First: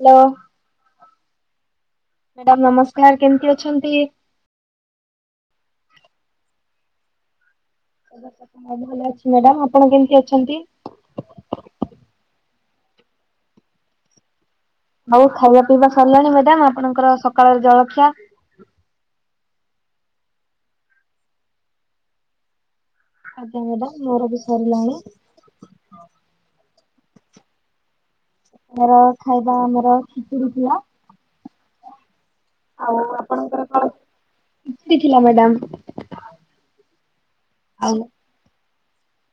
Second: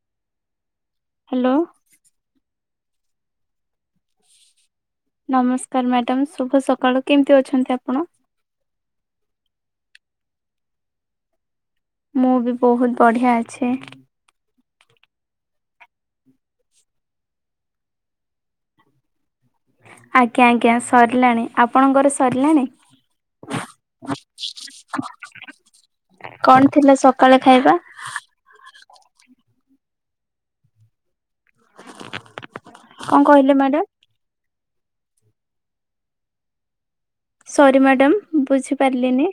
Hello. Hello. Madam ନମସ୍କାର କେମିତି ଅଛନ୍ତି? ନମସ୍କାର ମ୍ୟାଡାମ ଶୁଭ ସକାଳ କେମିତି ଅଛନ୍ତି ଆପଣ? ମୁଁ ଭଲ ଅଛି ମ୍ୟାଡାମ ଆପଣ କେମିତି ଅଛନ୍ତି? ମୁଁ ବି ବହୁତ ବଢିଆ ଅଛି। ଆଉ ଖାଇବା ପିଇବା ସରିଲାଣି ମ୍ୟାଡାମ ଆପଣଙ୍କର ସକାଳର ଜଳଖିଆ। ଆଜ୍ଞା ଆଜ୍ଞା ସରିଲାଣି ଆପଣଙ୍କର ସରିଲାଣି? ଆଜ୍ଞା ମ୍ୟାଡାମ ମୋର ବି ସରିଲାଣି। କଣ ଥିଲା ସକାଳେ ଖାଇବା? ଆମର ଖାଇବା ଆମର ଖିଚୁଡ଼ି ଥିଲା। [unintelligible] ଆଉ କଣ କହିଲେ ଆପଣଙ୍କର ମ୍ୟାଡାମ? କଣ? ଖିଚୁଡି ଥିଲା ମ୍ୟାଡାମ। ସରି ମ୍ୟାଡ଼ାମ ବୁଝିପାରିଲିନି।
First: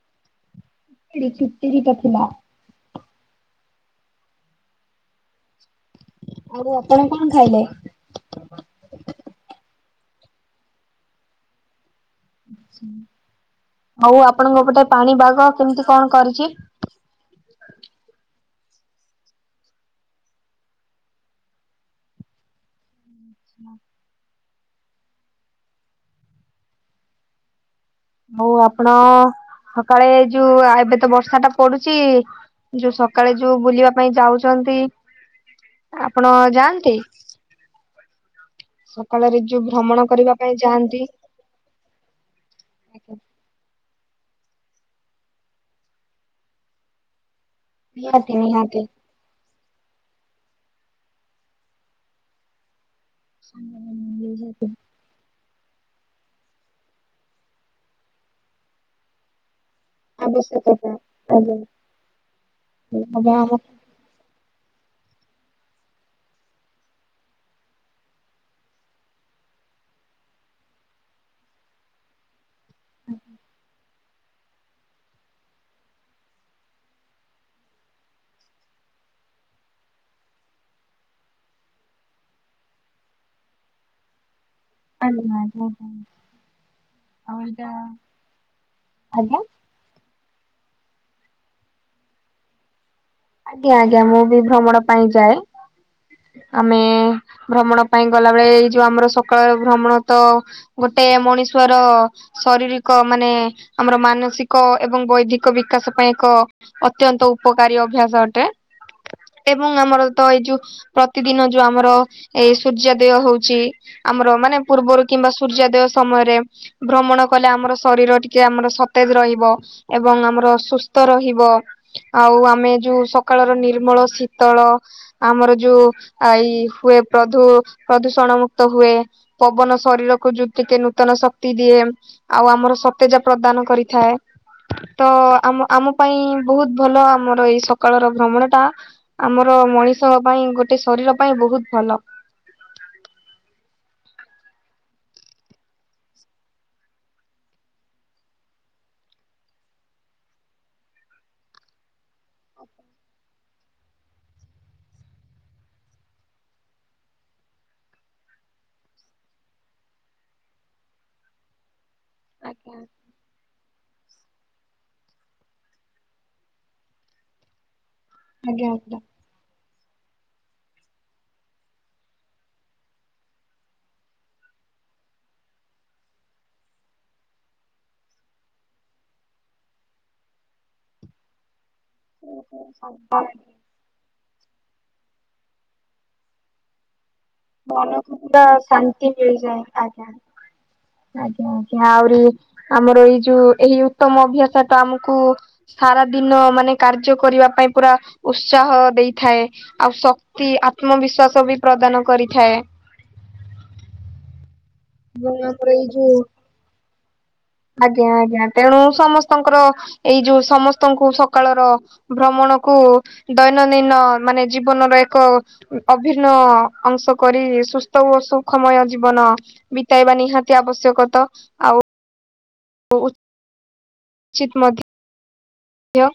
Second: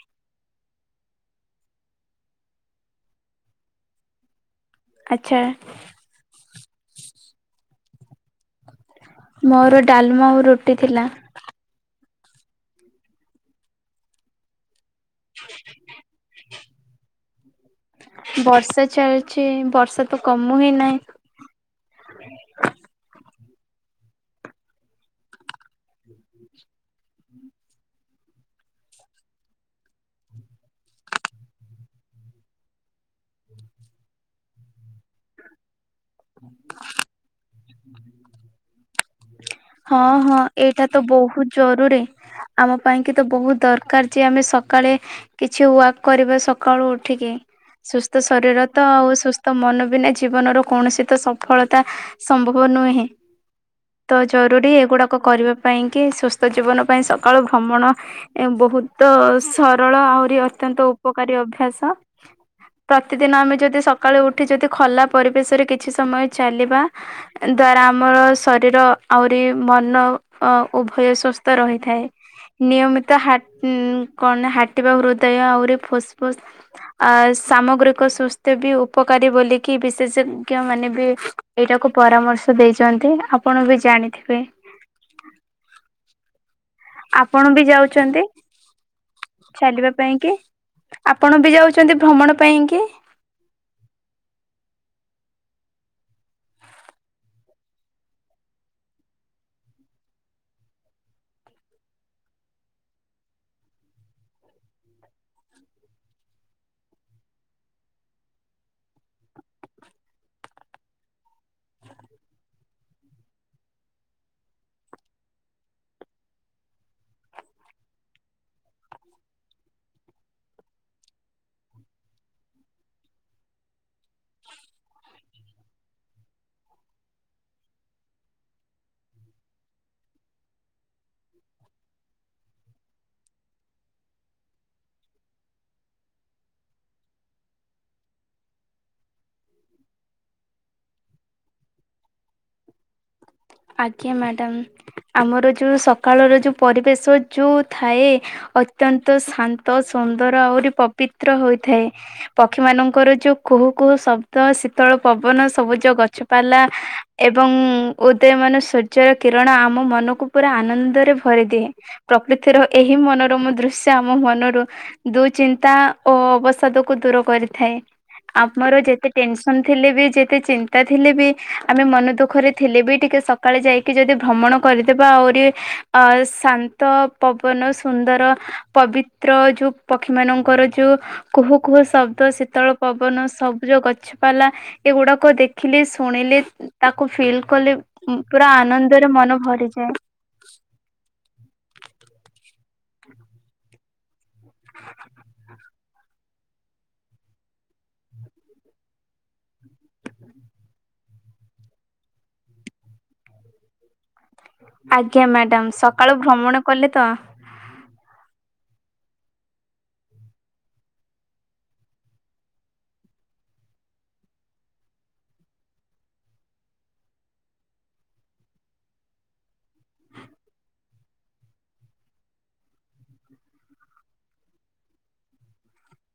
ଖିଚିଡି ଟା ଥିଲା। ଆଚ୍ଛା। ଆଉ ଆପଣ କଣ ଖାଇଲେ? ମୋର ଡାଲମା ଆଉ ରୁଟି ଥିଲା। ଆଉ ଆପଣଙ୍କ ପଟେ ପାଣି ପାଗ କେମିତି କଣ କରିଛି? ବର୍ଷା ଚାଲିଚି ବର୍ଷା ତ କମୁ ହିଁ ନାହିଁ। ହଁ। ହଉ ଆପଣ ସକାଳେ ଯୋଉ [unintelligible] ତ ବର୍ଷା ଟା ପଡୁଛି। ଯୋଉ ସକାଳେ ଯୋଉ ବୁଲିବା ପାଇଁ ଯାଉଛନ୍ତି [unintelligible] ଆପଣ ଯାଆନ୍ତି? ସକାଳରେ ଯୋଉ [inaudible] ହଁ ଭ୍ରମଣ କରିବା ହଁ ପାଇଁ ଏଇଟା ତ ଯାଆନ୍ତି ବହୁତ ଜରୁରୀ। ଆମ ପାଇଁ କେତେ ବହୁତ ଦରକାର ଯେ ଆମେ ସକାଳେ କିଛି ୱାକ୍ କରିବା ସକାଳୁ ଉଠିକି। ସୁସ୍ଥ ନିହାତି ଶରୀର ନିହାତି ତ ଆଉ ସୁସ୍ଥ ମନ ବିନା ଜୀବନର କୌଣସି ତ ସଫଳତା ସମ୍ଭବ ନୁହେଁ [unintelligible] ତ ଜରୁରୀ ଏଗୁଡାକ କରିବା ପାଇଁ କିି ସୁସ୍ଥ ଜୀବନ ପାଇଁ ସକାଳୁ ଭ୍ରମଣ ବହୁତ ସରଳ ଆହୁରି ଅତ୍ୟନ୍ତ ଆବଶ୍ୟକତା ଉପକାରୀ ଆଜ୍ଞା ଅଭ୍ୟାସ ପ୍ରତିଦିନ ଆଜ୍ଞା ଆମେ ଆମ ଯଦି ସ ସକାଳେ ଉଠି ଯଦି ଖୋଲା ପରିବେଶରେ କିଛି ସମୟ ଚାଲିବା ଦ୍ଵାରା ଆମର ଶରୀର ଆହୁରି ମନ ଉଭୟ ସୁସ୍ଥ ରହିଥାଏ। ନିୟମିତ ହା କଣ ହାଟିବା ହୃଦୟ ଆହୁରି ଫୁସ୍ ଫୁସ ଅ ସାମଗ୍ରୀିକ ସୁସ୍ଥ୍ୟ ବି ଉପକାରୀ ବୋଲିକି ବିଶେଷଜ୍ଞ ମାନେ ବି ଏଇଟାକୁ ପରାମର୍ଶ ଦେଇଛନ୍ତି ଆପଣ ବି ଜାଣିଥିବେ। ଆଜ୍ଞା ଆଜ୍ଞା। ଆଜ୍ଞା ଆଉ ଆପଣ ବି ଏଇଟା ଯାଉଛନ୍ତି ଆଜ୍ଞା ଚାଲିବା ପାଇଁ କି? ଆପଣ ବି ଯାଉଛନ୍ତି ଭ୍ରମଣ ପାଇଁ କି? ଆଜ୍ଞା ଆଜ୍ଞା ମୁଁ ବି ଭ୍ରମଣ ପାଇଁ ଯାଏ। ଆମେ ଭ୍ରମଣ ପାଇଁ ଗଲାବେଳେ ଏଇ ଯୋଉ ଆମର ସକାଳ ର ଭ୍ରମଣ ତ ଗୋଟେ ମଣିଷ୍ବର ଶରୀରିକ ମାନେ ଆମର ମାନସିକ ଏବଂ ବୈଧିକ ବିକାଶ ପାଇଁ କ ଅତ୍ୟନ୍ତ ଉପକାରୀ ଅଭ୍ୟାସ ଅଟେ ଏବଂ ଆମର ତ ଏଇ ଯୋଉ ପ୍ରତିଦିନ ଯୋଉ ଆମର ଏ ସୂର୍ଯ୍ୟଦେୟ ହଉଛି ଆମର ମାନେ ପୂର୍ବରୁ କିମ୍ବା ସୂର୍ଯ୍ୟାଦେୟ ସମୟରେ ଭ୍ରମଣ କଲେ ଆମର ଶରୀର ଟିକେ ଆମର ସତେଜ ରହିବ। ଏବଂ ଆମର ସୁସ୍ଥ ରହିବ ଆଉ ଆମେ ଯୋଉ ସକାଳର ନିର୍ମଳ ଶୀତଳ ଆମର ଯୋଉ ଆଇ ହୁଏ ପ୍ରଧୂ ପ୍ରଧୂଷଣ ମୁକ୍ତ ହୁଏ। ପବନ ଶରୀରକୁ ଯୋଉ ଟିକେ ନୂତନ ଶକ୍ତି ଦିଏ। ଆଉ ଆମର ସତେଜା ପ୍ରଦାନ କରିଥାଏ। ତ ଆମ ଆମ ପାଇଁ ବହୁତ ଭଲ ଆମର ଏଇ ସ କାଳର ଭ୍ରମଣ ଟା ଆମର ମଣିଷ ପାଇଁ ଗୋଟେ ଶରୀର ପାଇଁ ବହୁତ ଭଲ। ଆଜ୍ଞା ମାଡ଼ାମ୍ ଆମର ଯୋଉ ସକାଳର ଯୋଉ ପରିବେଶ ଯୋଉ ଥାଏ ଅତ୍ୟନ୍ତ ଶାନ୍ତ ସୁନ୍ଦର ଆହୁରି ପବିତ୍ର ହୋଇଥାଏ। ପକ୍ଷୀ ମାନଙ୍କର ଯୋଉ କୁହୁ କୁହୁ ଶବ୍ଦ ଶୀତଳ ପବନ ସବୁଜ ଗଛପାଲା ଏବଂ ଓ ଏତେ ମାନେ ସୂର୍ଯ୍ୟର କିରଣ ଆମ ମନକୁ ପୁରା ଆନନ୍ଦରେ ଭରିଦିଏ। ପ୍ରକୃତିର ଆଜ୍ଞା। ଏହି ମନୋରମ ଦୃଶ୍ ଆମ ମନରୁ ଦୁଚିନ୍ତା ଓ ଅବସାଦ କୁ ଦୂର କରିଥାଏ। ଆଜ୍ଞା ଆମର ଆଜ୍ଞା ଯେତେ ଟେନସନ୍ ଥିଲେ ବି ଯେତେ ଚିନ୍ତା ଥିଲେ ବି ଆମେ ମନ ଦୁଃଖରେ ଥିଲେ ବି ଟିକେ ସକାଳେ ଯାଇକି ଯଦି ଭ୍ରମଣ କରିଦେବା ଆହୁରି ଅ ଶାନ୍ତ ପବନ ସୁନ୍ଦର ପବିତ୍ର ଯୋଉ ପକ୍ଷୀ ମାନଙ୍କର ଯୋଉ କୁହୁ କୁହୁ ଶବ୍ଦ ଶୀତଳ ପବନ ସବ ବୁଜ ଗଛପାଲା ଏଗୁଡ଼ା କୁ ଦେଖିଲେ ଶୁଣିଲେ ତାକୁ ଫିଲ୍ କଲେ ଉଁ ପୁରା ଆନନ୍ଦରେ ମନ ଭରିଯାଏ। ଆଜ୍ଞା ଆଜ୍ଞା ଆହୁରି ଆମର ଏଇ ଯୋଉ ଏହି ଉତ୍ତମ ଅଭ୍ୟାସ ଟା ଆମୁକୁ ସାରା ଦିନ ମାନେ କାର୍ଯ୍ୟ କରିବା ପାଇଁ ପୁରା ଉତ୍ସାହ ଦେଇଥାଏ। ଆଉ ଶକ୍ତି ଆତ୍ମବିଶ୍ଵାସ ବି ପ୍ରଦାନ କରିଥାଏ। ଆଜ୍ଞା ମାଡ଼ାମ ସକାଳୁ ଭ୍ରମଣ କଲେ ତ? ଆଜ୍ଞା ଆଜ୍ଞା ତେଣୁ ସମସ୍ତଙ୍କର ଏଇ ଯୋଉ ସମସ୍ତଙ୍କୁ ସକାଳର ଭ୍ରମଣ କୁ ଦୈନନ୍ଦିନ ମାନେ ଜୀବନରେ ଏକ ଅଭିର୍ନ୍ନ ଅଂଶ କରି ସୁସ୍ଥ ଓ ସୁଖମୟ ଜୀବନ ବିତେଇବା ନିହାତି ଆବଶ୍ୟକ ତ ଆଉ ଓ ଉଚିତ୍ ମଧ୍ୟ। ଧିୟ।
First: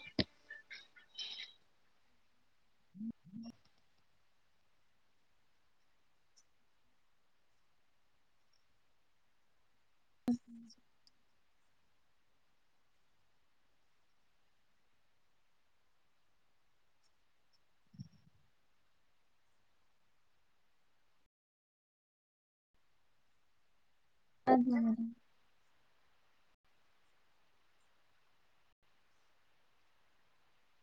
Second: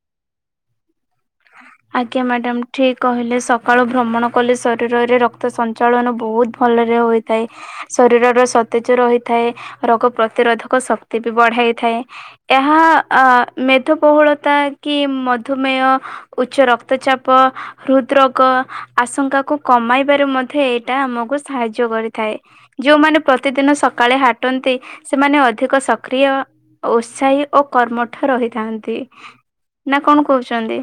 ଆଜ୍ଞା ମାଡ଼ାମ୍ ଠିକ୍ କହିଲେ ସକାଳୁ ଭ୍ରମଣ କଲେ ଶରୀରରେ ରକ୍ତ ସଂ ଚାଳନ ବହୁତ ଭଲରେ ହୋଇଥାଏ ଶରୀରର ସତେଜ ରହିଥାଏ। ରୋଗ ପ୍ରତିରୋଧକ ଶକ୍ତି ବି ବଢ଼ାଇ ଥାଏ। ଏହା ଅ ମେଧବହୁଳତା କି ମଧୁମେଅ ଉଚ୍ଚ ରକ୍ତଚାପ ହୃଦ ରୋଗ ଆଶଙ୍କା କୁ କମାଇବାରେ ମଧ୍ୟ ଏଇଟା ଆମକୁ ସାହାଯ୍ୟ କରିଥାଏ। ଯୋଉମାନେ ପ୍ରତିଦିନ ସକାଳେ ହାଟନ୍ତି ସେମାନେ ଅଧିକ ସକ୍ରିୟ ଉତ୍ସାହି ଓ କର୍ମଠ ରହିଥାନ୍ତି ନା କଣ କହୁଛନ୍ତି?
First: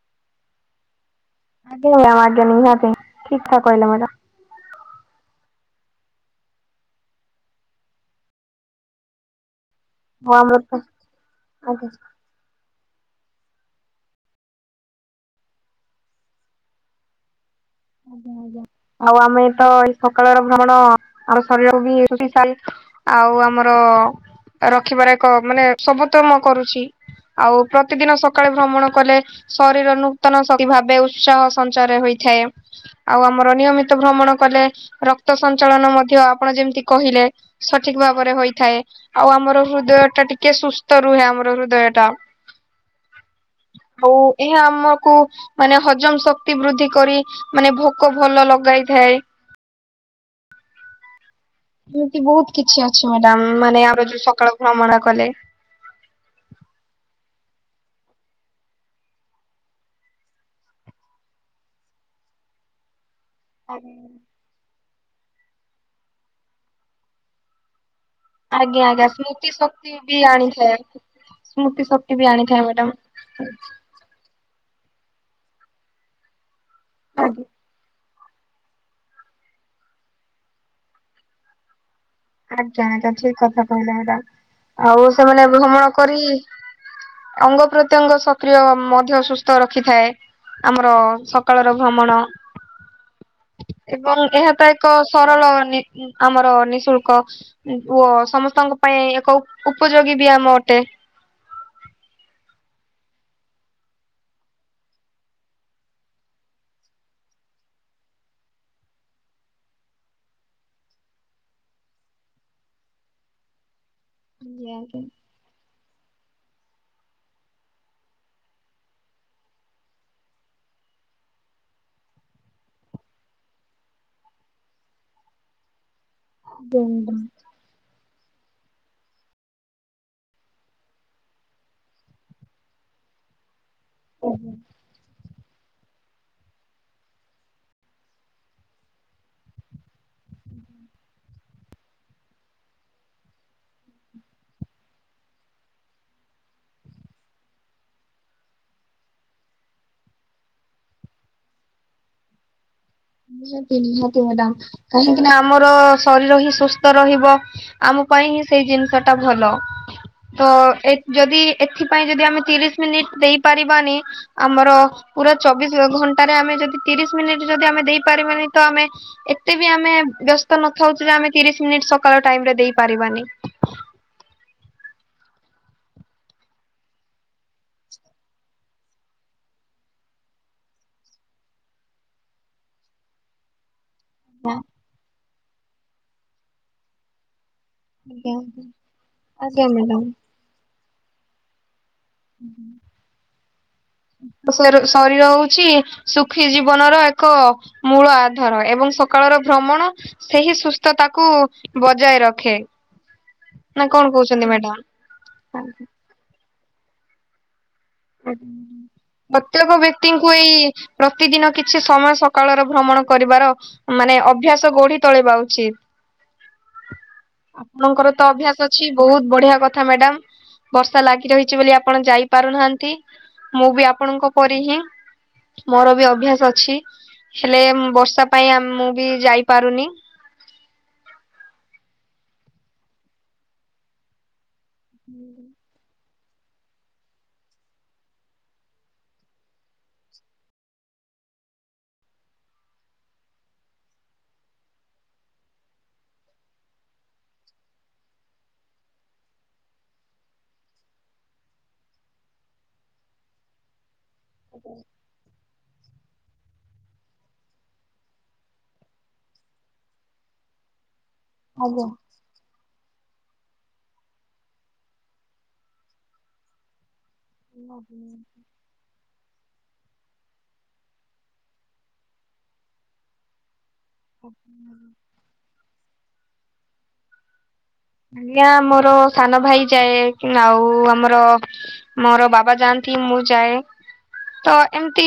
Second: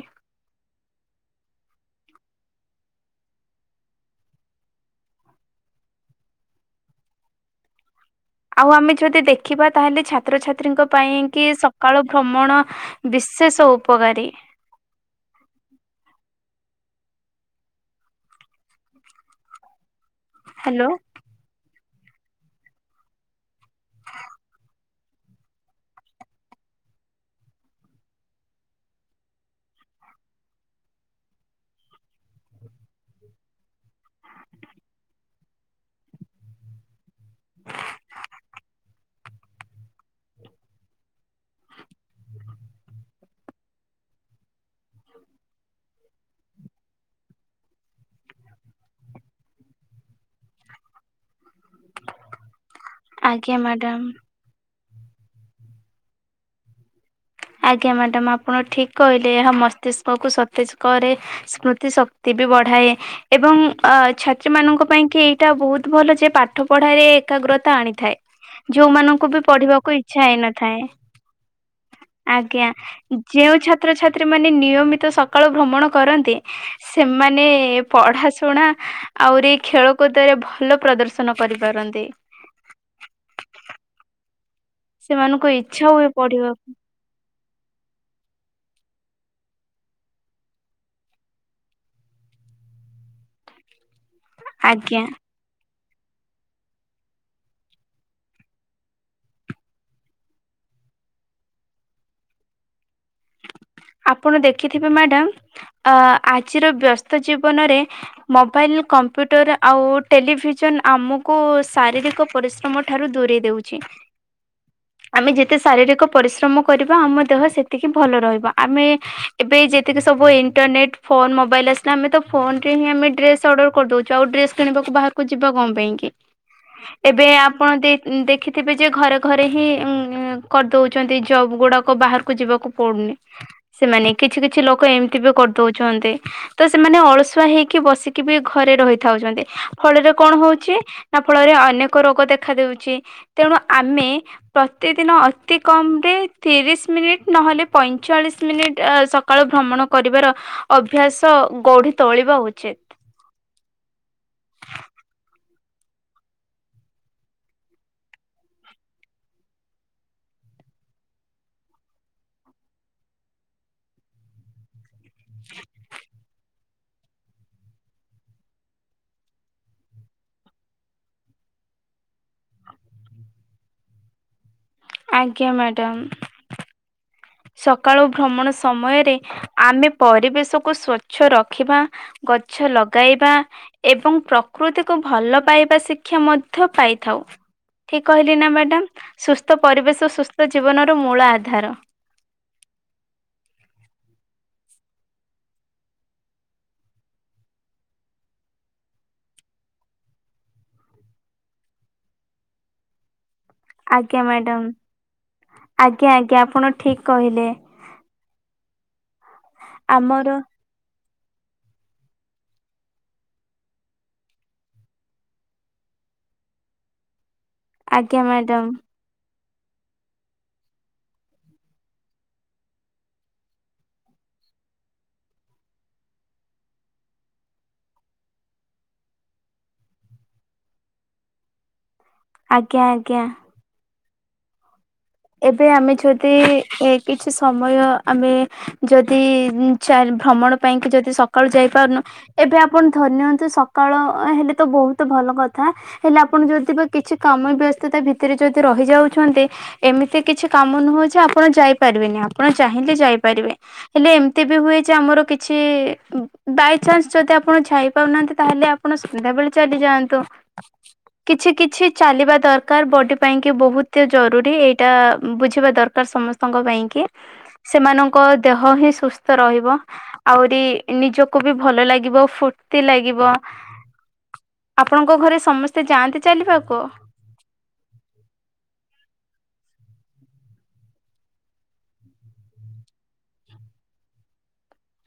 ଆଜ୍ଞା [inaudible] ନିହାତି ଠିକ୍ ତ କହିଲେ ମ୍ୟାଡ଼ାମ। ଆଉ ଆମେ ଯଦି ଦେଖିବା ତାହେଲେ ଆଉ ଆମର ଛାତ୍ରଛାତ୍ରୀଙ୍କ ପାଇଁ କି ଆଜ୍ଞା ସକାଳୁ ଭ୍ରମଣ ବିଶେଷ ଉପକାରୀ। ଆଜ୍ଞା ଆଜ୍ଞା ଆଉ ଆମେ ତ ଏଇ ସକାଳର ଭ୍ରମଣ ହ୍ୟାଲୋ ଆମ ଶରୀରକୁ ବି ସଲ୍ ଆଉ ଆମର ରଖିବାର ଏକ ମାନେ ସବୁ ତ ମୁଁ କରୁଚି। ଆଉ ପ୍ରତିଦିନ ସକାଳେ ଭ୍ରମଣ କଲେ ଶରୀର ନୂତନ ଶକ୍ତି ଭାବେ ଉତ୍ସାହ ସଞ୍ଚାର ହୋଇଥାଏ। ଆଉ ଆମର ନିୟମିତ ଭ୍ରମଣ କଲେ ରକ୍ତ ସଞ୍ଚାଳନ ମଧ୍ୟ ଆପଣ ଯେମିତି କହିଲେ ସଠିକ ଭାବରେ ହୋଇଥାଏ ଆଉ ଆମର ହୃଦୟ ଟା ଟିକେ ସୁସ୍ଥ ରୁହେ ଆମର ହୃଦୟ ଟା। ହୋଊ ଏହା ଆମକୁ ମାନେ ହଜମ ଶକ୍ତି ବୃଦ୍ଧି କରି ମାନେ ଭୋକ ଭଲ ଲଗାଇଥାଏ। ଏମିତି ବହୁତ କିଛି ଅଛି ମ୍ୟାଡାମ ଆଜ୍ଞା ମାନେ ମ୍ୟାଡ଼ାମ। ଆମର ଯୋଉ ସକାଳ ଭ୍ରମଣା କଲେ। ଆଜ୍ଞା ମ୍ୟାଡାମ ଆପଣ ଠିକ କହିଲେ ଏହା ମସ୍ତିଷ୍କକୁ ସତେଜ କରେ। ସ୍ମୃତି ଶକ୍ତି ବି ବଢାଏ। ଏବଂ ଛାତ୍ରୀମାନଙ୍କ ପାଇଁକି ଏଇଟା ବହୁତ ଭଲ ଯେ ପାଠ ପଢ଼ାରେ ଏକାଗ୍ରତା ଆଣିଥାଏ। ଆଜ୍ଞା ଆଜ୍ଞା ଯୋଉମାନଙ୍କୁ ବି ସ୍ମୃତି ପଢିବାକୁ ଇଛା ହେଇନଥାଏ। ସ୍ମୁତି ଶ ଆଜ୍ଞା ଯେଉଁ ଛା ତ୍ରଛାତ୍ରୀ ମାନେ ନିୟମିତ ସକାଳୁ ଭ୍ରମଣ କରନ୍ତି ଆଜ୍ଞା ସେମାନେ ପଢ଼ାଶୁଣା ଆହୁରି ଖେଳକୁଦରେ ଭଲ ପ୍ରଦର୍ଶନ କରିପାରନ୍ତି। ଆଜ୍ଞା ଆଜ୍ଞା ଠିକ କଥା କହିଲେ ଏଇଟା ଆଉ ସେମାନଙ୍କୁ ସେମାନେ ଇଚ୍ଛା ଭ୍ରମଣ ହୁଏ କରି ପଢିବାକୁ ଅଙ୍ଗ ପ୍ରତ୍ୟଙ୍ଗ ସକ୍ରିୟ ମଧ୍ୟ ସୁସ୍ଥ ରଖିଥାଏ। ଆମର ସକାଳର ଭ୍ରମଣ। ଏବଂ ଏହା ତ ଏକ ଆଜ୍ଞା ସରଳ ନି ଆମର ନିଃଶୁଳ୍କ। ଓ ସମସ୍ତଙ୍କ ପାଇଁ ଏକ ଉପ ଉପଯୋଗୀ ବି ଆମ ଅଟେ। ଆପଣ ଦେଖିଥିବେ ମ୍ୟାଡ଼ାମ ଅ ଆଜିର ବ୍ୟସ୍ତ ଜୀବନରେ ମୋବାଇଲ, କମ୍ପ୍ୟୁଟର ଆଉ ଟେଲିଭିଜନ ଆମକୁ ଶାରୀରିକ ପରିଶ୍ର ଶ୍ମ ଠାରୁ ଦୂରେଇ ଦଉଛି। ଯାଇକି ଆମେ ଯେତେ ଶାରୀରିକ ପରିଶ୍ରମ କରିବା ଆମ ଦେହ ସେତିକି ଭଲ ରହିବ ଆମେ ଏବେ ଯେତିକି ସବୁ ଇଣ୍ଟରନେଟ୍ ଫୋନ ମୋବାଇଲ ଆସିଲା ଆମେ ତ ଫୋନ ରେ ହିଁ ଆମେ ଡ୍ରେସ ଅର୍ଡର କରିଦଉଛୁ ଆଉ ଡ୍ରେସ୍ କିଣିବାକୁ ବାହାରକୁ ଯିବା କଣ ପାଇଁ କି ଏବେ ଆପଣ ଦେଇ ଦେଖିଥିବେ ଯେ ଘରେ ଘରେ ହିଁ କରିଦେଉଛନ୍ତି ଜବ୍ ଗୁଡ଼ାକ ବାହାରକୁ ଯିବାକୁ ପଡ଼ୁନି। ସେମାନେ କିଛି କିଛି ଲୋକ ଏମିତି ବି କରିଦଉଛନ୍ତି। ତ ସେମାନେ ଅଳସୁଆ ହେଇକି ବସିକି ବି ଘରେ ରହିଥାଉଛନ୍ତି ଫଳରେ କଣ ହଉଛି ତା ଫଳରେ ଅନେକ ରୋଗ ଦେଖା ଦେଉଛି। ତେଣୁ ଆମେ ପ୍ରତିଦିନ ଅତି କମ ରେ ତିରିଶ ମିନିଟ୍ ନହେଲେ ପଇଁ ଚାଳିଶ ମିନିଟ୍ ସକାଳୁ ଭ୍ରମଣ କରିବାର ଅଭ୍ୟାସ ଗଢି ତୋଳିବା ଉଚିତ। ନିହାତି ନିହାତି ମ୍ୟାଡ଼ାମ କାହିଁକି ନା ଆମର ଶରୀର ହିଁ ସୁସ୍ଥ ରହିବ। ଆମ ପାଇଁ ହିଁ ସେଇ ଜିନିଷ ଟା ଭଲ। ତ ଏ ଯଦି ଏଥିପାଇଁ ଯଦି ଆମେ ତିରିଶ ମିନିଟ୍ ଦେଇପାରିବାନି ଆମର ପୁରା ଚବିଶ ଘଣ୍ଟାରେ ଆମେ ଯଦି ତିରିଶ ମିନିଟ ଯଦି ଆମେ ଦେଇପାରିବାନି ତ ଆମେ ଏତେ ବି ଆମେ ବ୍ୟସ୍ତ ନଥାଉଛୁ ଯେ ଆମେ ତିରିଶ ମିନିଟ ସକାଳ ଟାଇମ ରେ ଦେଇ ପାରିବାନି। ଆଜ୍ଞା ମ୍ୟାଡ଼ାମ୍। ସକାଳୁ ଭ୍ରମଣ ସମୟରେ ଆମେ ପରିବେଶକୁ ସ୍ଵଚ୍ଛ ରଖିବା ଗଛ ଲଗାଇବା ଏବଂ ପ୍ରକୃତିକୁ ଭଲ ପାଇବା ଶିକ୍ଷା ମଧ୍ୟ ପାଇଥାଉ। ଠିକ କହିଲି ନା ମ୍ୟାଡ଼ାମ ସୁସ୍ଥ ପରିବେଶ ସୁସ୍ଥ ଜୀବନର ମୂଳ ଆଧାର। ଶର ଶରୀର ହଉଚି ସୁଖୀ ଜୀବନର ଏକ ମୂଳ ଆଧାର ଏବଂ ସକାଳର ଭ୍ରମଣ ସେହି ସୁସ୍ଥତାକୁ ବଜାୟ ରଖେ। ନା କଣ ଆଜ୍ଞା କହୁଛନ୍ତି ମ୍ୟାଡାମ ମ୍ୟାଡ଼ାମ ଆଜ୍ଞା ଆଜ୍ଞା ଆପଣ ଠିକ କହିଲେ। ପ୍ରତ୍ୟେକ ବ୍ୟକ୍ତିଙ୍କୁ ଆମର ଏଇ ପ୍ରତିଦିନ କିଛି ସମୟ ସକାଳର ଭ୍ରମଣ କରିବାର ମାନେ ଅଭ୍ୟାସ ଗଢ଼ି ତୋଳିବା ଉଚିତ୍। ଆପଣଙ୍କର ଆଜ୍ଞା ତ ଅଭ୍ୟାସ ମ୍ୟାଡ଼ାମ ଅଛି। ବୋହୁତ ବଢ଼ିଆ କଥା ମ୍ୟାଡାମ ବର୍ଷା ଲାଗି ରହିଛି ବୋଲି ଆପଣ ଯାଇପାରୁନାହା ତି ମୁଁ ବି ଆପଣଙ୍କ ପରି ହିଁ। ମୋର ବି ଅଭ୍ୟାସ ଅଛି ହେଲେ ବର୍ଷା ପାଇଁ ଆ ମୁଁ ବି ଯାଇପାରୁନି। ଆଜ୍ଞା ଆଜ୍ଞା। ଏବେ ଆମେ ଛୁ ତି ଏ କିଛି ସମୟ ଆମେ ଯଦି ଚା ଭ୍ରମଣ ପାଇଁକି ଯଦି ସ ସକାଳୁ ଯାଇପାରୁନୁ ଏବେ ଆପଣ ଧରି ନିଅନ୍ତୁ ସକାଳ ହେଲେ ତ ବୋହୁତ ଭଲ କଥା। ହେଲେ ଆପଣ ଯଦି ବା କିଛି କାମ ବ୍ୟସ୍ତତା ଭିତରେ ଯଦି ରହିଯାଉଛନ୍ତି। ଏମିତି କିଛି କାମ ନୁହଁ ଯେ ଆପଣ ଯାଇପାରିବେନି ଆପଣ ଚାହିଁଲେ ଯାଇପାରିବେ ହେଲେ ଏମ୍ ବି ହୁଏଯେ ଆମର କି ଛି ବାଇଚାନ୍ସ ଯଦି ଆପଣ ଝାଇପାରୁନାହାନ୍ତି ତାହେଲେ ଆପଣ ସନ୍ଧ୍ୟାବେଳେ ଚାଲି ଯାଆନ୍ତୁ। କିଛି କିଛି ଚାଲିବା ଦରକାର ବଡ଼ି ପାଇଁ କି ବୋହୁତ ଜରୁରୀ ଏଇ ଟା ବୁଝିବା ଦରକାର ସମସ୍ତଙ୍କ ପାଇଁ କି। ସେମାନଙ୍କ ଦେହ ହିଁ ସୁସ୍ଥ ରହିବ। ଆହୁରି ନିଜକୁ ବି ଭଲ ଲାଗିବ ଫୁର୍ତି ଲାଗିବ। ଆପଣଙ୍କ ଘରେ ସମସ୍ତେ ଯାଆନ୍ତି ଚାଲିବାକୁ? ଆଜ୍ଞା ମୋର ସାନ ଭାଇ ଯାଏ ଆଉ ଆମର ମୋର ବାବା ଯାଆନ୍ତି ମୁଁ ଯାଏ। ତ ଏମିତି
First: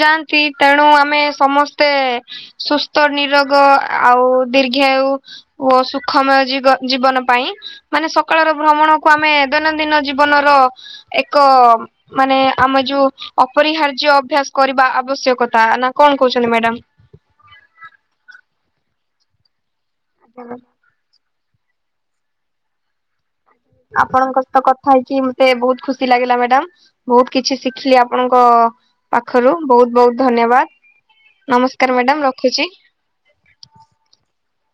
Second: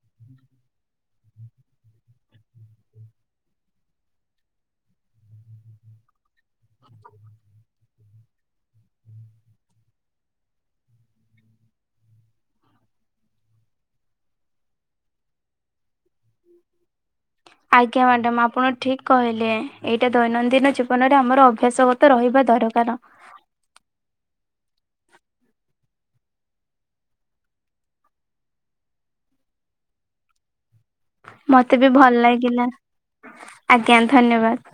ଯାଆନ୍ତି ତେଣୁ ଆମେ ସମସ୍ତେ ସୁସ୍ଥ ନିରୋଗ ଆଉ ଦୀର୍ଘାୟୁ ଓ ସୁଖମୟ ଜିଗ ଜୀବନ ପାଇଁ ମାନେ ସକାଳର ଭ୍ରମଣକୁ ଆମେ ଦୈନନ୍ଦିନ ଜୀବନର ଏକ ମାନେ ଆମେ ଯୋଉ ଅପରିହାର୍ଯ୍ୟ ଅଭ୍ୟାସ କରିବା ଆବଶ୍ୟକତା, ନା କଣ କହୁଛନ୍ତି ମ୍ୟାଡ଼ାମ? ଆଜ୍ଞା ମ୍ୟାଡ଼ାମ ଆପଣ ଠିକ କହିଲେ ଏଇଟା ଦୈନନ୍ଦିନ ଜି ବନରେ ଆମର ଅଭ୍ୟାସଗତ ରହିବା ଦରକାର। ଆପଣଙ୍କ ସତ କଥା ହେଇକି ମତେ ବୋହୁତ ଖୁସି ଲାଗିଲା ମ୍ୟାଡ଼ାମ। ବୋହୁତ କିଛି ଶିଖିଲି ଆପଣଙ୍କ ପାଖରୁ ବୋହୁତ ବୋହୁତ ଧନ୍ୟବାଦ। ମତେ ବି ନମସ୍କାର ମ୍ୟାଡାମ ଭଲ ରଖୁଛି। ଲାଗିଲା ଆଜ୍ଞା ଧନ୍ୟବାଦ।